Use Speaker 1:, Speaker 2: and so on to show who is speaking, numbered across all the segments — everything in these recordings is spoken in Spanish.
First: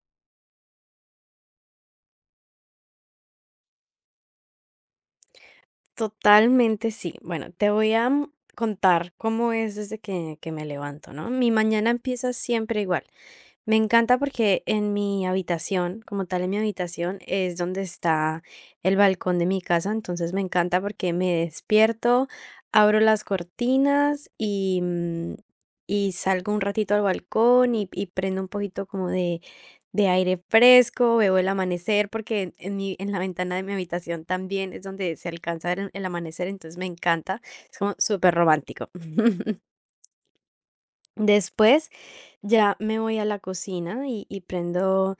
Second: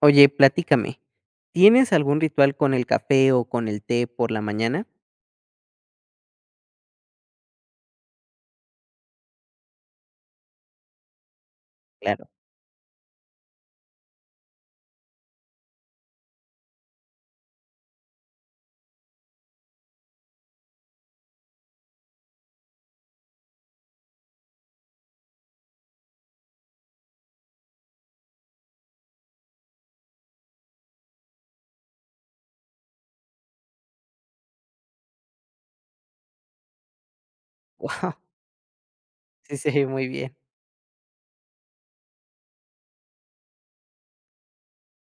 Speaker 1: Oye, platícame, ¿tienes algún ritual con el café o con el té por la mañana?
Speaker 2: Totalmente sí. Bueno, te voy a contar cómo es desde que me levanto, ¿no? Mi mañana
Speaker 1: Claro.
Speaker 2: empieza siempre igual. Me encanta porque en mi habitación, como tal en mi habitación, es donde está el balcón de mi casa, entonces me encanta porque me despierto, abro las cortinas y y salgo un ratito al balcón y prendo un poquito como de aire fresco, veo el amanecer porque en mi, en la ventana de mi habitación también es donde se alcanza a ver el amanecer, entonces me encanta, es como
Speaker 1: Guau,
Speaker 2: súper romántico.
Speaker 1: sí se ve muy bien.
Speaker 2: Después ya me voy a la cocina y prendo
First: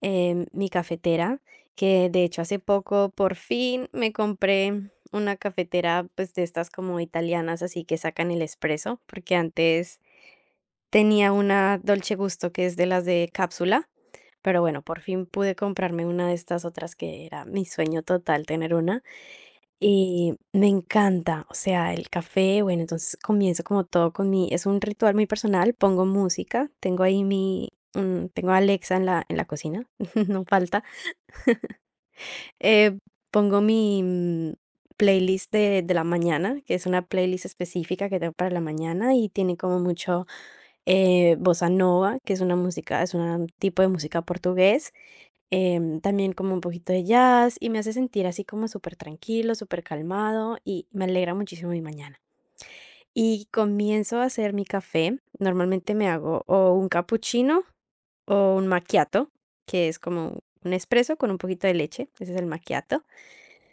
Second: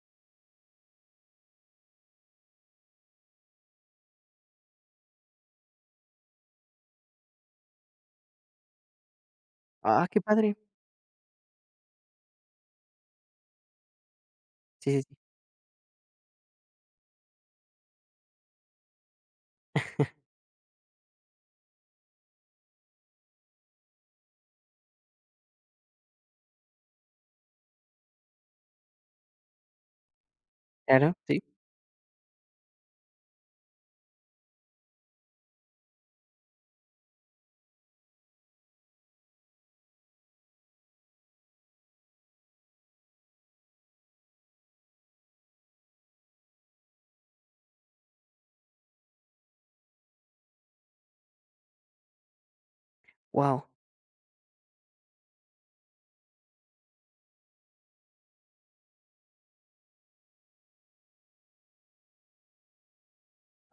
Speaker 2: mi cafetera, que de hecho hace poco por fin me compré una cafetera pues de estas como italianas, así que sacan el espresso, porque antes
Speaker 1: Ah, qué padre.
Speaker 2: tenía una Dolce Gusto, que es de las de cápsula, pero bueno,
Speaker 1: Sí,
Speaker 2: por
Speaker 1: sí, sí.
Speaker 2: fin pude comprarme una de estas otras que era mi sueño total tener una y me encanta, o sea, el café, bueno, entonces comienzo como todo con es un ritual muy personal, pongo música, tengo ahí mi, tengo a Alexa en la cocina, no falta.
Speaker 1: Claro, sí.
Speaker 2: Eh, Pongo mi playlist de la mañana, que es una playlist específica que tengo para la mañana y tiene como mucho, bossa nova, que es una música, es un tipo de música portugués, también como un poquito de jazz, y me hace sentir así como súper tranquilo, supertranquilo, calmado, y me alegra muchísimo mi mañana. Y
Speaker 1: Guau,
Speaker 2: comienzo a hacer mi café, normalmente me hago o un capuchino o un macchiato, que es como un espresso con un poquito de leche, ese es el macchiato.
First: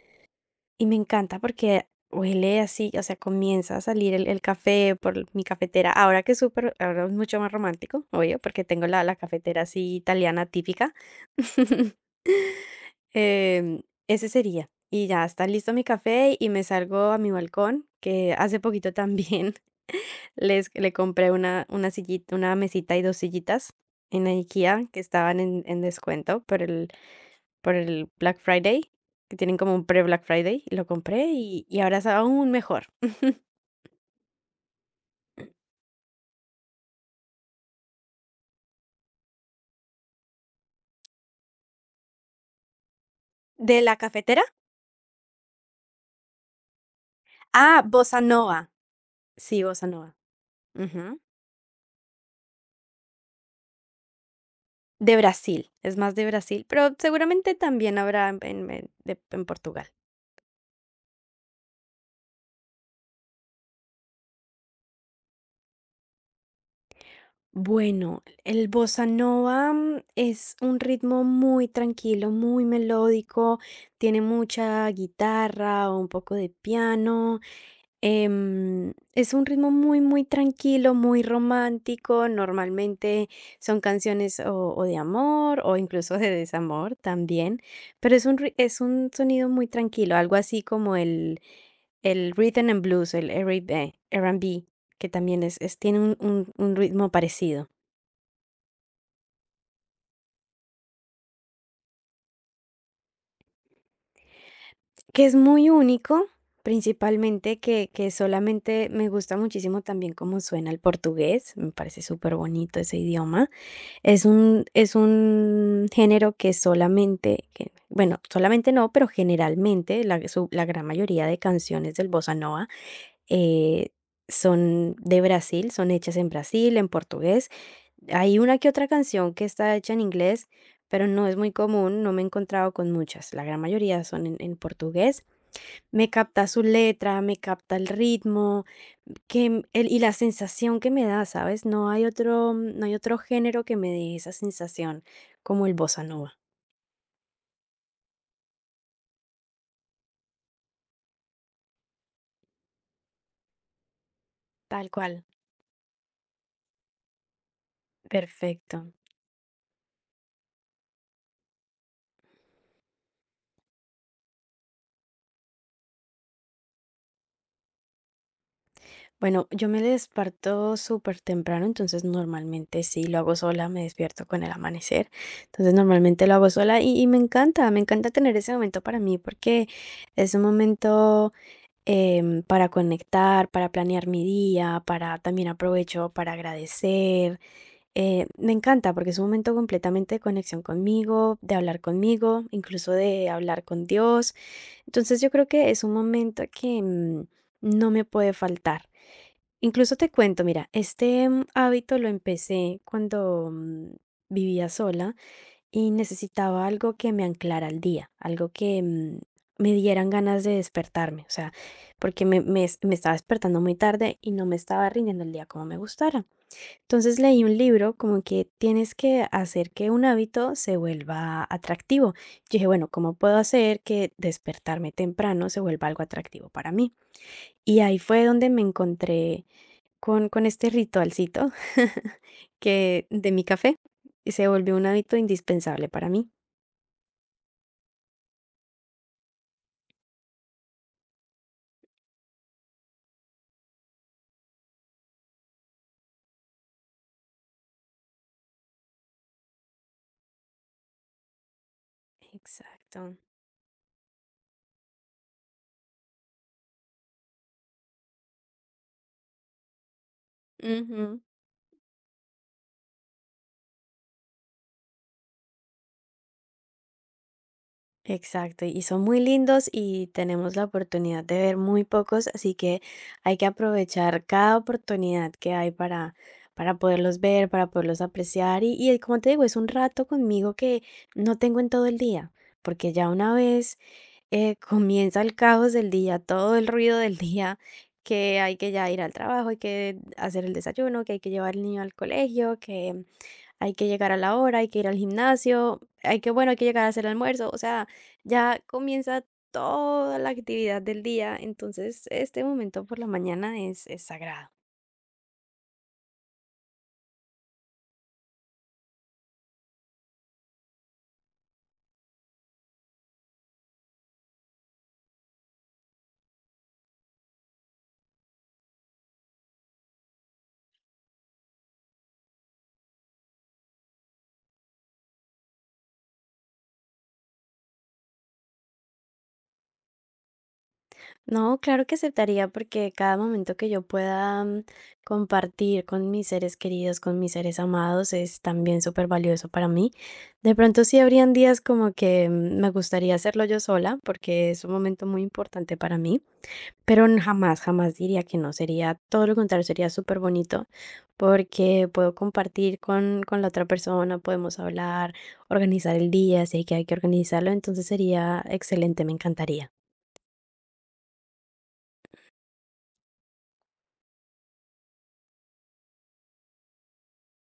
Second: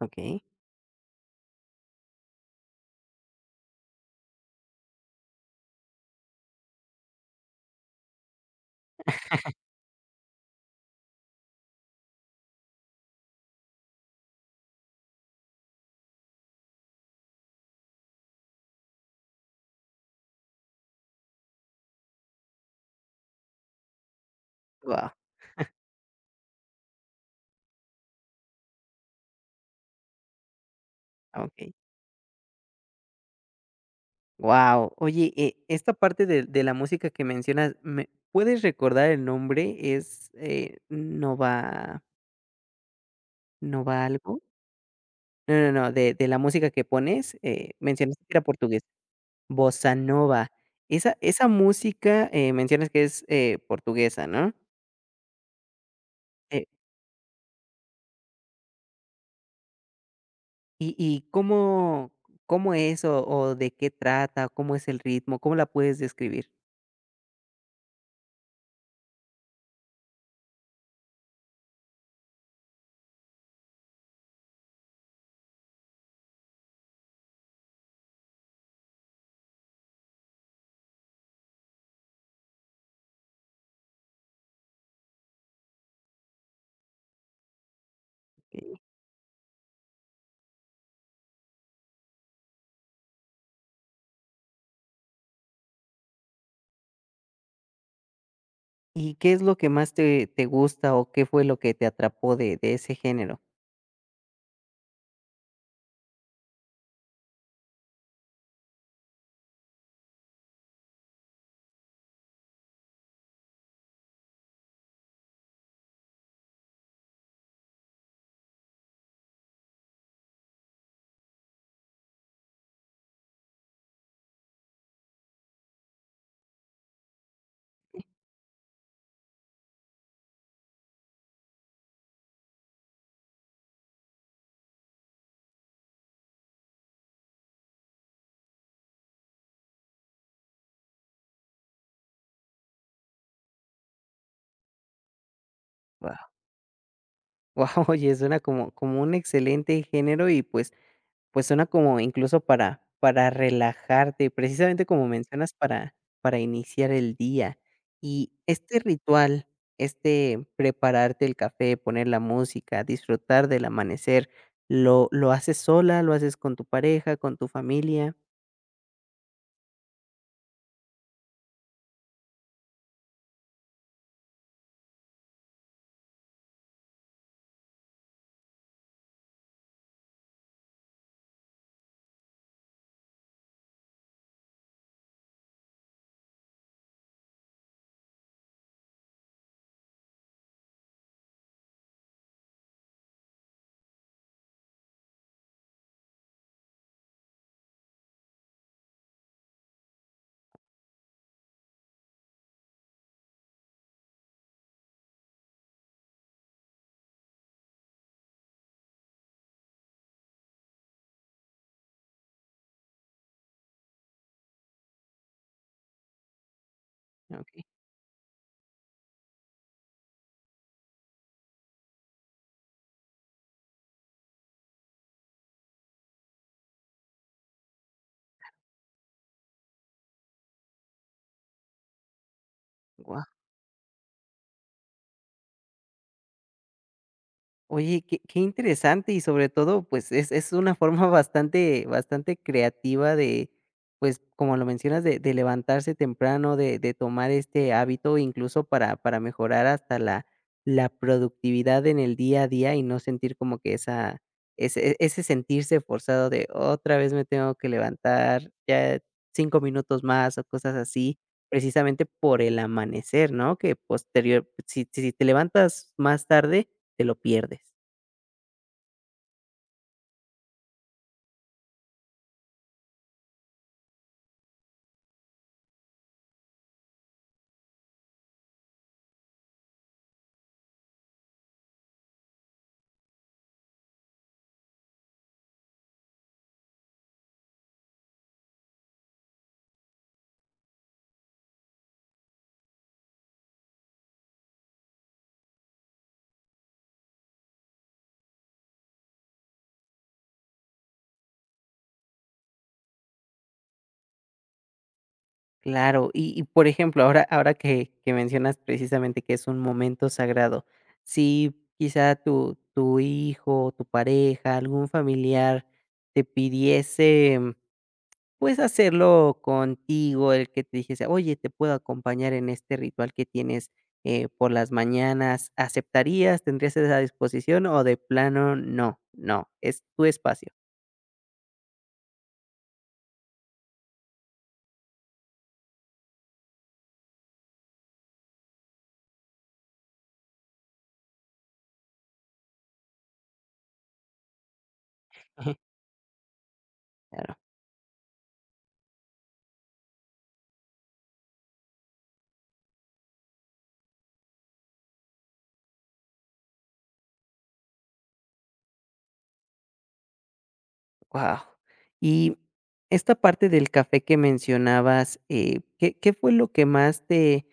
Speaker 1: okey.
Speaker 2: Y me encanta porque huele así, o sea, comienza a salir el café por mi cafetera. Ahora que es súper, ahora es mucho más romántico, obvio, porque tengo la, la cafetera así italiana típica. Em, Ese sería. Y ya está listo mi café y me salgo a mi balcón, que hace poquito también le compré una sillita, una mesita y dos sillitas en la IKEA que
Speaker 1: Guau,
Speaker 2: estaban en descuento por por el Black Friday, que tienen como un pre-Black Friday, y lo compré
Speaker 1: okey.
Speaker 2: y ahora es aún mejor.
Speaker 1: Guau. Oye, esta parte de la música que mencionas, ¿me puedes recordar el nombre? ¿Es, Nova
Speaker 2: ¿De la
Speaker 1: Nova algo?
Speaker 2: cafetera?
Speaker 1: No, no, no, de la música que pones,
Speaker 2: Ah, bossa
Speaker 1: mencionaste que era
Speaker 2: nova,
Speaker 1: portugués.
Speaker 2: sí, bossa
Speaker 1: Bossa
Speaker 2: nova.
Speaker 1: nova. Esa
Speaker 2: Ujú.
Speaker 1: esa música, mencionas que es, portuguesa, ¿no?
Speaker 2: De Brasil, es más de
Speaker 1: Eh,
Speaker 2: Brasil, pero seguramente también habrá en Portugal.
Speaker 1: ¿y cómo cómo es o de qué trata? ¿Cómo es el ritmo? ¿Cómo la puedes describir?
Speaker 2: Bueno, el bossa nova es un ritmo muy tranquilo, muy melódico, tiene mucha guitarra o un poco de piano. Es un ritmo muy tranquilo, muy romántico. Normalmente son canciones o de amor o incluso de desamor también, pero es un,
Speaker 1: Okey.
Speaker 2: es un sonido muy tranquilo, algo así como el rhythm and blues, el R&B, B, R and B, que también es, tiene un, un ritmo parecido,
Speaker 1: ¿Y qué es lo que más te gusta o qué fue lo que te atrapó de ese género?
Speaker 2: que es muy único, principalmente que solamente me gusta muchísimo también cómo suena el portugués, me parece súper bonito ese idioma. Es un, es un género que solamente, que bueno, solamente no, pero generalmente la gran mayoría de canciones del bossa nova, eh, son de Brasil, son hechas en Brasil, en portugués. Hay una que otra canción que está hecha en inglés, pero no es muy común, no me he encontrado con muchas. La gran mayoría son en portugués, me capta su letra, me capta el ritmo, el y la sensación que me da, ¿sabes? No hay otro no hay otro género que me dé esa sensación como el bossa
Speaker 1: Wow.
Speaker 2: nova.
Speaker 1: Guau, oye, suena como como un excelente género y, pues, pues suena como incluso para relajarte, precisamente
Speaker 2: Tal
Speaker 1: como
Speaker 2: cual.
Speaker 1: mencionas, para iniciar el día. Y
Speaker 2: Perfecto.
Speaker 1: este ritual, este prepararte el café, poner la música, disfrutar del amanecer, ¿lo haces sola, lo haces con tu pareja, con tu familia?
Speaker 2: Bueno, yo me desperto temprano, entonces normalmente sí lo hago sola, me despierto con el amanecer. Entonces normalmente lo hago sola y me encanta tener ese momento para mí porque es un momento para conectar, para planear mi día, para, también aprovecho para agradecer. Me encanta porque es un momento completamente de conexión conmigo, de hablar conmigo, incluso de hablar con Dios. Entonces yo creo que es un momento que no me puede faltar. Incluso te cuento, mira, este hábito lo empecé cuando vivía sola. Y necesitaba algo que me anclara al día, algo que me dieran ganas de despertarme, o sea, porque me estaba despertando muy tarde y no me estaba rindiendo el día como me gustara. Entonces leí un
Speaker 1: Okey.
Speaker 2: libro como que tienes que hacer que un hábito se vuelva atractivo. Yo dije, bueno, ¿cómo puedo hacer que despertarme temprano se vuelva algo atractivo para mí? Y ahí fue donde me encontré con este ritualcito que de mi café y se volvió un hábito indispensable para mí.
Speaker 1: Oye, qué qué interesante y sobre todo, pues, es una forma bastante bastante creativa de, pues, como lo mencionas, de levantarse temprano, de tomar este hábito, incluso para mejorar hasta la la productividad en el día a día y no
Speaker 2: Exacto.
Speaker 1: sentir como que esa ese e, ese sentirse forzado de otra vez me tengo que levantar, ya 5 minutos más o cosas así,
Speaker 2: Ujú.
Speaker 1: precisamente por el amanecer, ¿no? Que posterior si si te levantas más tarde, te lo pierdes.
Speaker 2: Exacto, y son muy lindos y tenemos la oportunidad de ver muy pocos, así que hay que aprovechar cada oportunidad que hay para poderlos ver, para poderlos apreciar. Y como te digo, es un rato conmigo que no tengo en todo el día, porque ya una vez comienza el caos del día, todo el ruido del día, que hay que ya ir al trabajo, hay que hacer el desayuno, que hay que llevar al niño al colegio, que hay que llegar a la hora, hay que ir al gimnasio, hay que, bueno, hay que llegar a hacer el almuerzo, o sea, ya comienza toda la actividad del día, entonces este momento por la mañana es sagrado.
Speaker 1: Claro, y por ejemplo, ahora ahora que mencionas precisamente que es un momento sagrado, si quizá tu hijo, tu pareja, algún familiar te pidiese, pues, hacerlo contigo, el que te dijese: "Oye, te puedo acompañar en este ritual que tienes, por las mañanas", ¿aceptarías? ¿Tendrías esa disposición o de plano no? No, es tu espacio.
Speaker 2: No, claro que aceptaría porque cada momento que yo pueda compartir con mis seres queridos, con mis seres amados, es también súper valioso para mí. De pronto sí habrían días como que me gustaría hacerlo yo sola porque es un momento muy
Speaker 1: Ujú.
Speaker 2: importante para mí. Pero n
Speaker 1: Claro.
Speaker 2: jamás, jamás diría que no, sería todo lo contrario, sería súper bonito porque puedo compartir con la otra persona, podemos hablar, organizar el día, si hay que, hay que organizarlo, entonces sería excelente, me encantaría.
Speaker 1: Wow. Y esta parte del café que mencionabas, ¿qué qué fue lo que más te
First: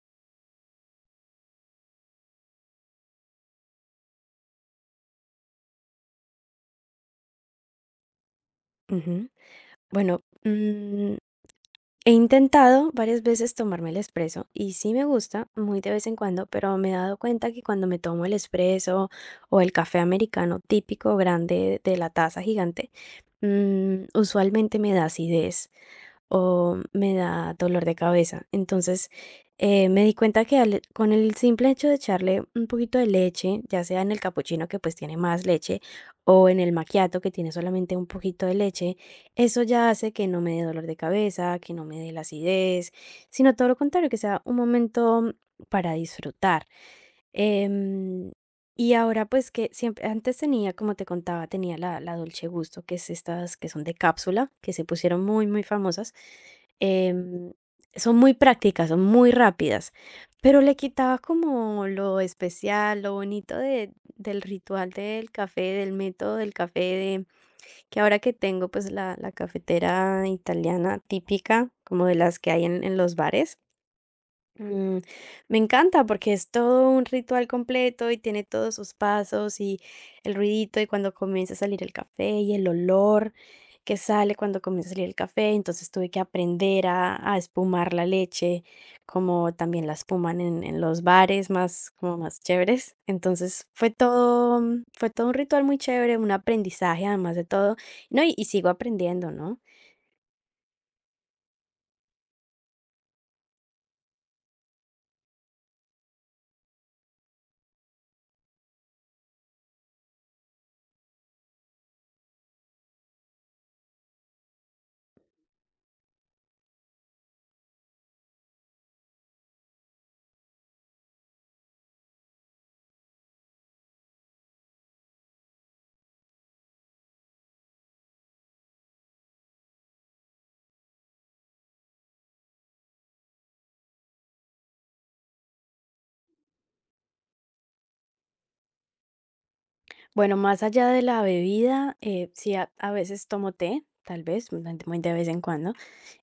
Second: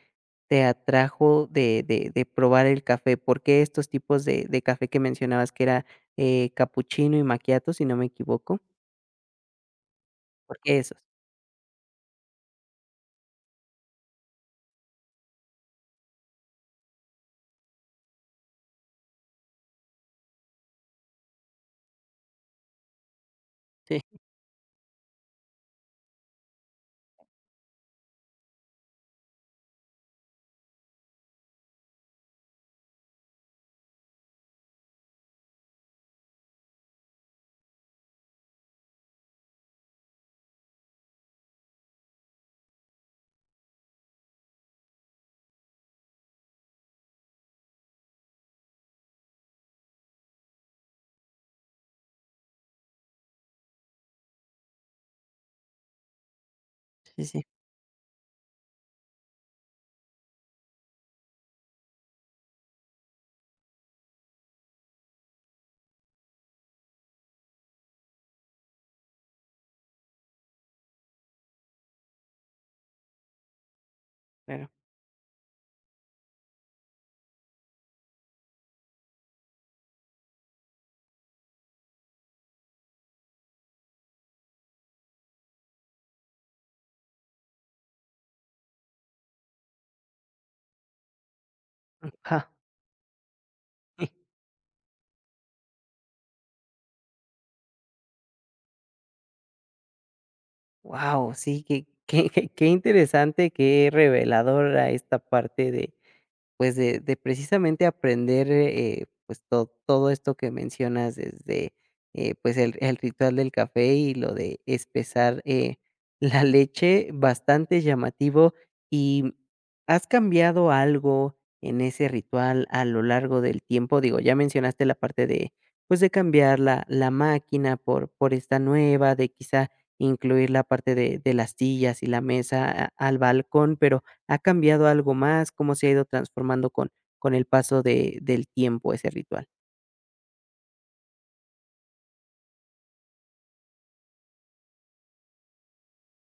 Speaker 1: te atrajo de probar el café? ¿Por qué estos tipos de café que mencionabas que era, capuchino y macchiato, si no me equivoco?
Speaker 2: Ujú. Bueno,
Speaker 1: ¿Por qué esos?
Speaker 2: he intentado varias veces tomarme el espresso y sí me gusta, muy de vez en cuando, pero me he dado cuenta que cuando me tomo el espresso o el café americano típico grande de la taza gigante,
Speaker 1: Sí,
Speaker 2: usualmente me da acidez o me da dolor de cabeza. Entonces, me di cuenta que con el simple hecho de echarle un poquito de leche, ya sea en el capuchino que pues tiene más leche o en el macchiato que tiene solamente un poquito de leche, eso ya hace que no me dé dolor de cabeza, que no me dé la acidez, sino todo lo contrario, que sea un momento para disfrutar. Em, y ahora pues que siempre, antes tenía, como te contaba, tenía la, la Dolce Gusto, que es estas que son de cápsula, que se pusieron muy famosas.
Speaker 1: sí, sí,
Speaker 2: Em, Son muy prácticas, son muy rápidas, pero le quitaba como lo especial, lo bonito del ritual del café, del método del café, que ahora que tengo pues la cafetera italiana típica, como de las que hay en los bares.
Speaker 1: claro.
Speaker 2: Mm, Me encanta porque es todo un ritual completo y tiene todos sus pasos y el ruidito y cuando comienza a salir el café y el olor que sale cuando comienza a salir el café. Entonces tuve que aprender a espumar la leche, como también la espuman en los bares más, como más
Speaker 1: Wow.
Speaker 2: chéveres. Entonces fue todo, fue todo un ritual muy chévere, un aprendizaje además de todo, ¿no? Y sigo aprendiendo, ¿no?
Speaker 1: Sí, qué qué qué qué interesante, qué reveladora esta parte de, pues de precisamente aprender, pues to todo esto que mencionas desde, pues el ritual del café y lo de espesar, la leche, bastante llamativo. Y, ¿has cambiado algo en ese ritual a lo largo del tiempo? Digo, ya mencionaste la parte de, pues de cambiar la la máquina por esta nueva, de quizá incluir la parte de las sillas y la mesa a al balcón, pero, ¿ha cambiado algo más? ¿Cómo se ha ido transformando con el paso de del tiempo ese ritual?
Speaker 2: Bueno, más allá de la bebida, sí, a veces tomo té, tal vez, muy de vez en cuando.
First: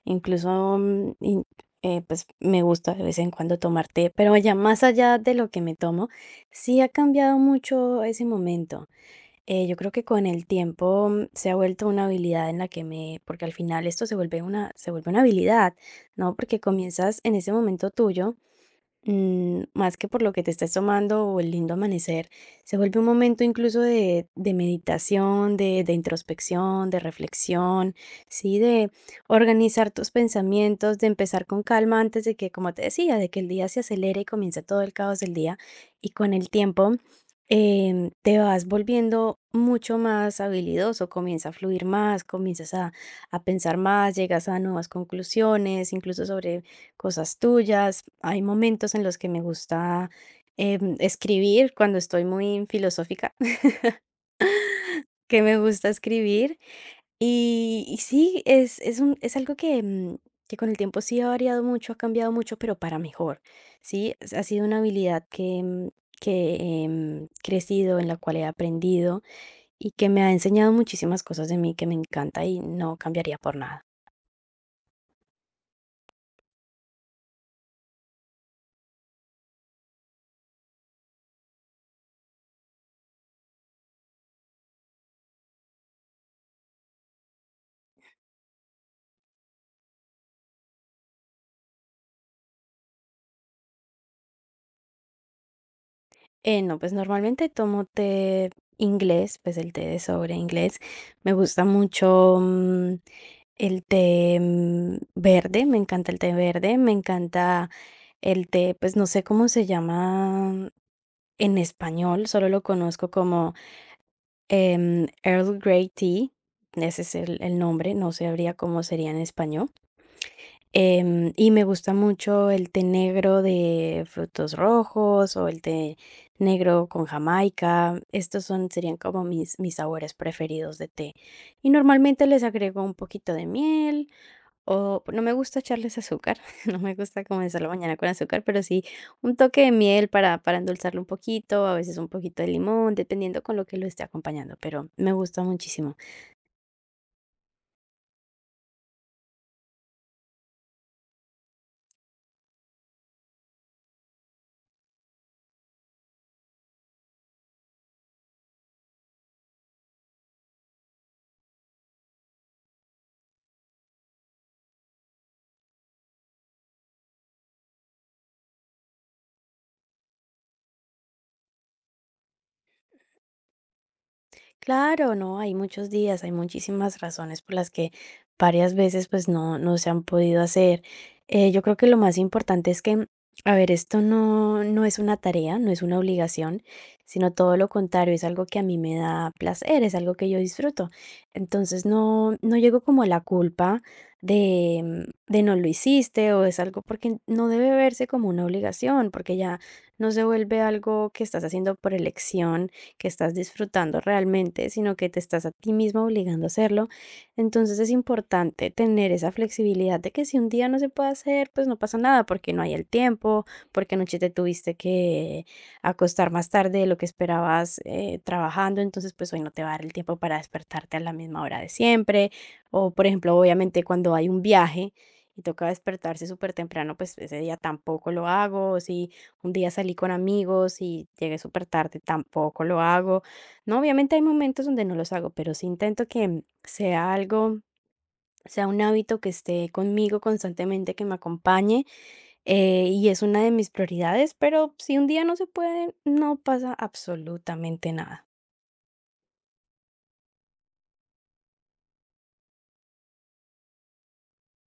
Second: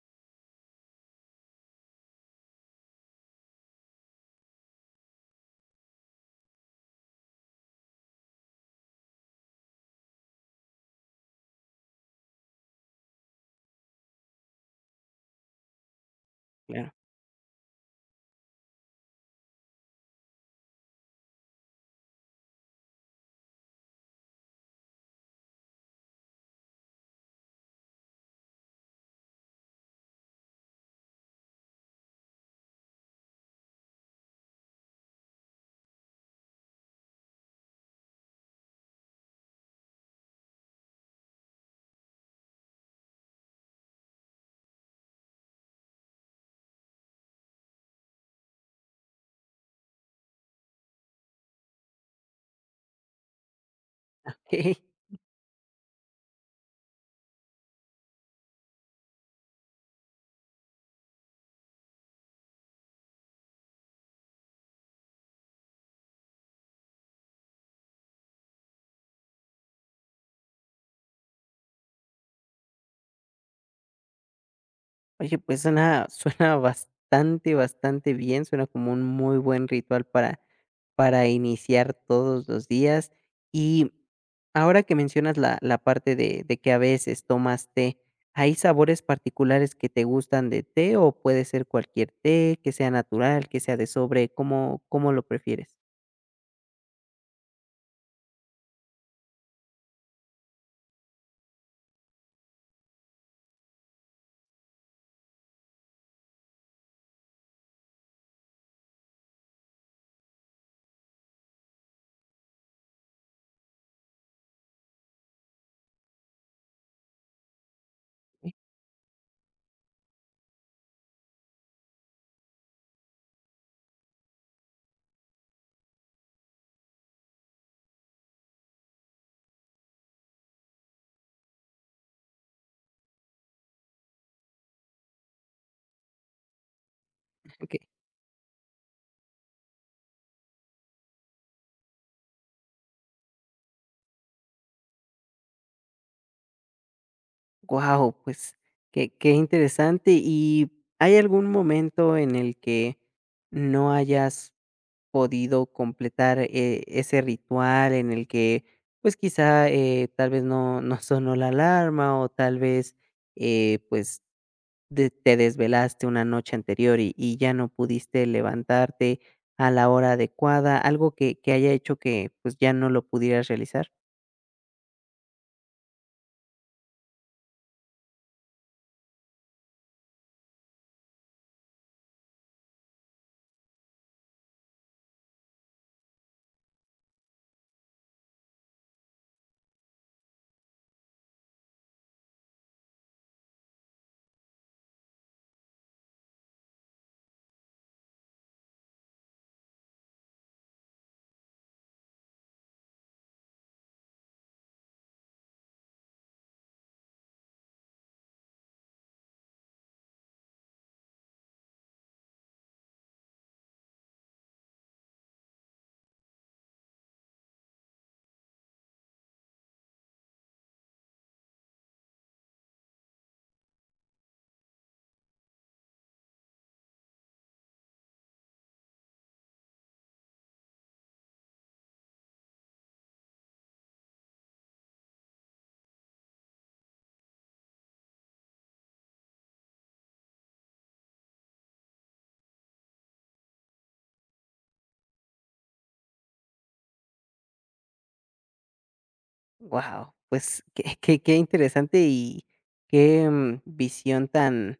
Speaker 2: Incluso, pues me gusta de vez en cuando tomar té, pero ya más allá de lo que me tomo, sí ha cambiado mucho ese momento. Yo creo que con el tiempo se ha vuelto una habilidad en la que me, porque al final esto se vuelve se vuelve una habilidad, ¿no? Porque
Speaker 1: Claro.
Speaker 2: comienzas en ese momento tuyo. Más que por lo que te estés tomando o el lindo amanecer, se vuelve un momento incluso de meditación, de introspección, de reflexión, sí, de organizar tus pensamientos, de empezar con calma antes de que, como te decía, de que el día se acelere y comience todo el caos del día. Y con el tiempo te vas volviendo mucho más habilidoso, comienza a fluir más, comienzas a pensar más, llegas a nuevas conclusiones, incluso sobre cosas tuyas. Hay momentos en los que me gusta escribir cuando estoy muy filosófica,
Speaker 1: Okey.
Speaker 2: que me gusta escribir. Y sí, es algo que, que con el tiempo sí ha variado mucho, ha cambiado mucho, pero para mejor. Sí, ha sido una habilidad que, que he crecido, en la cual he aprendido y que me ha enseñado muchísimas cosas de mí que me encanta y no cambiaría por nada.
Speaker 1: Oye, pues suena suena bastante, bastante bien, suena como un muy buen ritual para iniciar todos los días. Y ahora que mencionas la la parte de que a veces tomas té, ¿hay sabores particulares que te gustan de té o puede ser cualquier té, que sea natural, que sea de sobre? ¿Cómo cómo lo prefieres?
Speaker 2: No, pues normalmente tomo té inglés, pues el té de sobre inglés. Me gusta mucho el té verde, me encanta el té verde, me encanta el té, pues no sé cómo se llama en español, solo lo conozco como Earl Grey Tea, ese es el nombre, no sabría cómo sería en español. Y me gusta mucho el té negro de frutos rojos o el té negro con jamaica. Estos son, serían como mis, mis sabores preferidos de té. Y normalmente les agrego un poquito de miel o no me gusta echarles azúcar, no me gusta comenzar la
Speaker 1: Okey.
Speaker 2: mañana con azúcar, pero sí un toque de miel para endulzarlo un poquito, a veces un poquito de limón, dependiendo con lo que lo esté acompañando, pero me gusta muchísimo.
Speaker 1: Wow, pues, qué qué interesante. ¿Y hay algún momento en el que no hayas podido completar, ese ritual en el que, pues, quizá, tal vez no no sonó la alarma o tal vez, eh, pues, de te desvelaste una noche anterior y ya no pudiste levantarte a la hora adecuada, algo que haya hecho que, pues, ya no lo pudieras realizar.
Speaker 2: Claro, no, hay muchos días, hay muchísimas razones por las que varias veces pues no se han podido hacer. Yo creo que lo más importante es que, a ver, esto no es una tarea, no es una obligación, sino todo lo contrario, es algo que a mí me da placer, es algo que yo disfruto. Entonces no, no llego como a la culpa de, de no lo hiciste, o es algo porque no debe verse como una obligación, porque ya no se vuelve algo que estás haciendo por elección, que estás disfrutando realmente, sino que te estás a ti misma obligando a hacerlo. Entonces es importante tener esa flexibilidad de que si un día no se puede hacer, pues no pasa nada porque no hay el tiempo, porque anoche te tuviste que acostar más tarde de lo que esperabas trabajando, entonces pues hoy no te va a dar el tiempo para despertarte a la misma hora de siempre. O por ejemplo, obviamente cuando hay un viaje y toca despertarse súper temprano, pues ese día tampoco lo hago. O si un día salí con amigos y llegué súper tarde, tampoco lo hago. No, obviamente hay momentos donde no los hago, pero sí intento que sea algo, sea un hábito que esté conmigo constantemente, que me acompañe, y es una de mis prioridades, pero si un día no se puede, no pasa absolutamente nada.
Speaker 1: Wow, pues qué qué qué interesante y qué, mm, visión tan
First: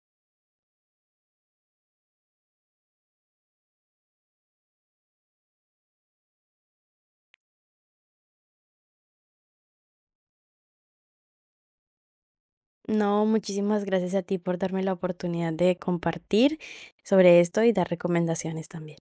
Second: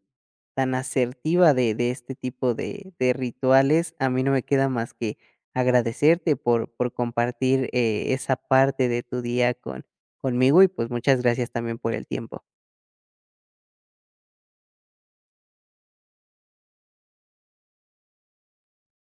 Speaker 1: tan asertiva de este tipo de rituales. A mí no me queda más que agradecerte por compartir, esa parte de tu día con conmigo y, pues, muchas gracias también por el tiempo.
Speaker 2: No, muchísimas gracias a ti por darme la oportunidad de compartir sobre esto y dar recomendaciones también.